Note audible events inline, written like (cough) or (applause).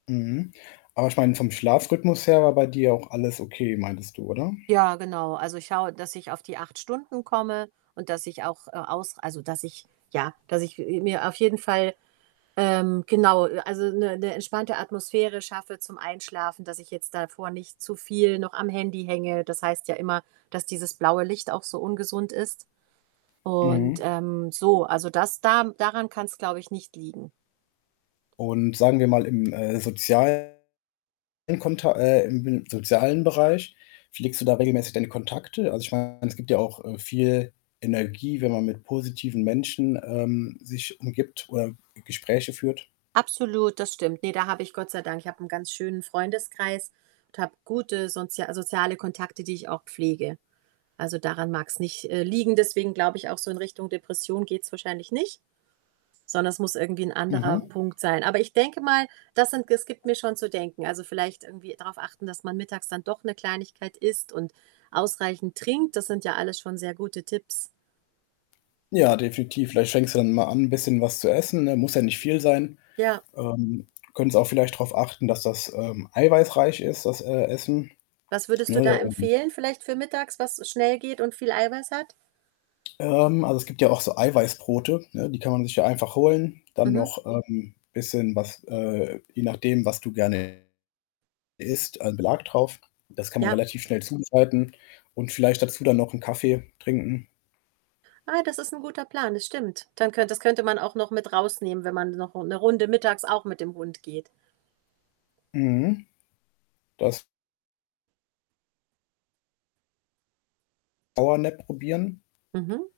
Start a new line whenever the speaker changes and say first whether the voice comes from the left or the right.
left: Mhm. Aber ich meine, vom Schlafrhythmus her war bei dir auch alles okay, meintest du, oder?
right: Ja, genau. Also, ich schaue, dass ich auf die 8 Stunden komme und dass ich auch, äh, aus also, dass ich ja, dass ich, äh, mir auf jeden Fall ähm, genau, also, ‘ne ‘ne entspannte Atmosphäre schaffe zum Einschlafen, dass ich jetzt davor nicht zu viel noch am Handy hänge. Das heißt ja immer, dass dieses blaue Licht auch so ungesund ist. Und,
left: Mhm.
right: ähm, so also das da daran kann‘s, glaube ich, nicht liegen.
left: Und sagen wir mal im, äh, sozialen Konta äh, im (unintelligible) sozialen Bereich, pflegst du da regelmäßig deine Kontakte? Also ich meine, es gibt ja auch, äh, viel Energie, wenn man mit positiven Menschen, ähm, sich umgibt oder G Gespräche führt?
right: Absolut, das stimmt. Ne, da habe ich, Gott sei Dank ich habe ‘n ganz schönen Freundeskreis und habe gute soz soziale Kontakte, die ich auch pflege. Also, daran mag's nicht, äh, liegen, deswegen glaube ich auch, so in Richtung Depression geht‘s wahrscheinlich nicht, sondern es muss irgendwie ‘n anderer
left: Mhm.
right: Punkt sein. Aber ich denke mal, das sind es gibt mir schon zu denken. Also, vielleicht irgendwie drauf achten, dass man mittags dann doch ‘ne Kleinigkeit isst und ausreichend trinkt, das sind ja alles schon sehr gute Tipps.
left: Ja, definitiv. Vielleicht fängst du dann mal an, bisschen was zu essen, ne? Muss ja nicht viel sein.
right: Ja.
left: Ähm, du könntest auch vielleicht drauf achten, dass das, ähm, eiweißreich ist, das, äh, Essen,
right: Was würdest du da
left: ne, ähm
right: empfehlen, vielleicht für mittags, was schnell geht und viel Eiweiß hat?
left: Ähm, also, es gibt ja auch so Eiweißbrote, ne, die kann man sich ja einfach holen. Dann
right: Mhm.
left: noch, ähm, bisschen was äh, je nachdem, was du gerne isst, ein Belag drauf. Das kann man
right: Ja.
left: relativ schnell zubereiten und vielleicht dazu dann noch ‘n Kaffee trinken.
right: Ah, das ist ‘n guter Plan, das stimmt. Dann könnt das könnte man auch noch mit rausnehmen, wenn man noch ‘ne Runde mittags auch mit dem Hund geht.
left: Mhm. Das Powernap probieren.
right: Mhm.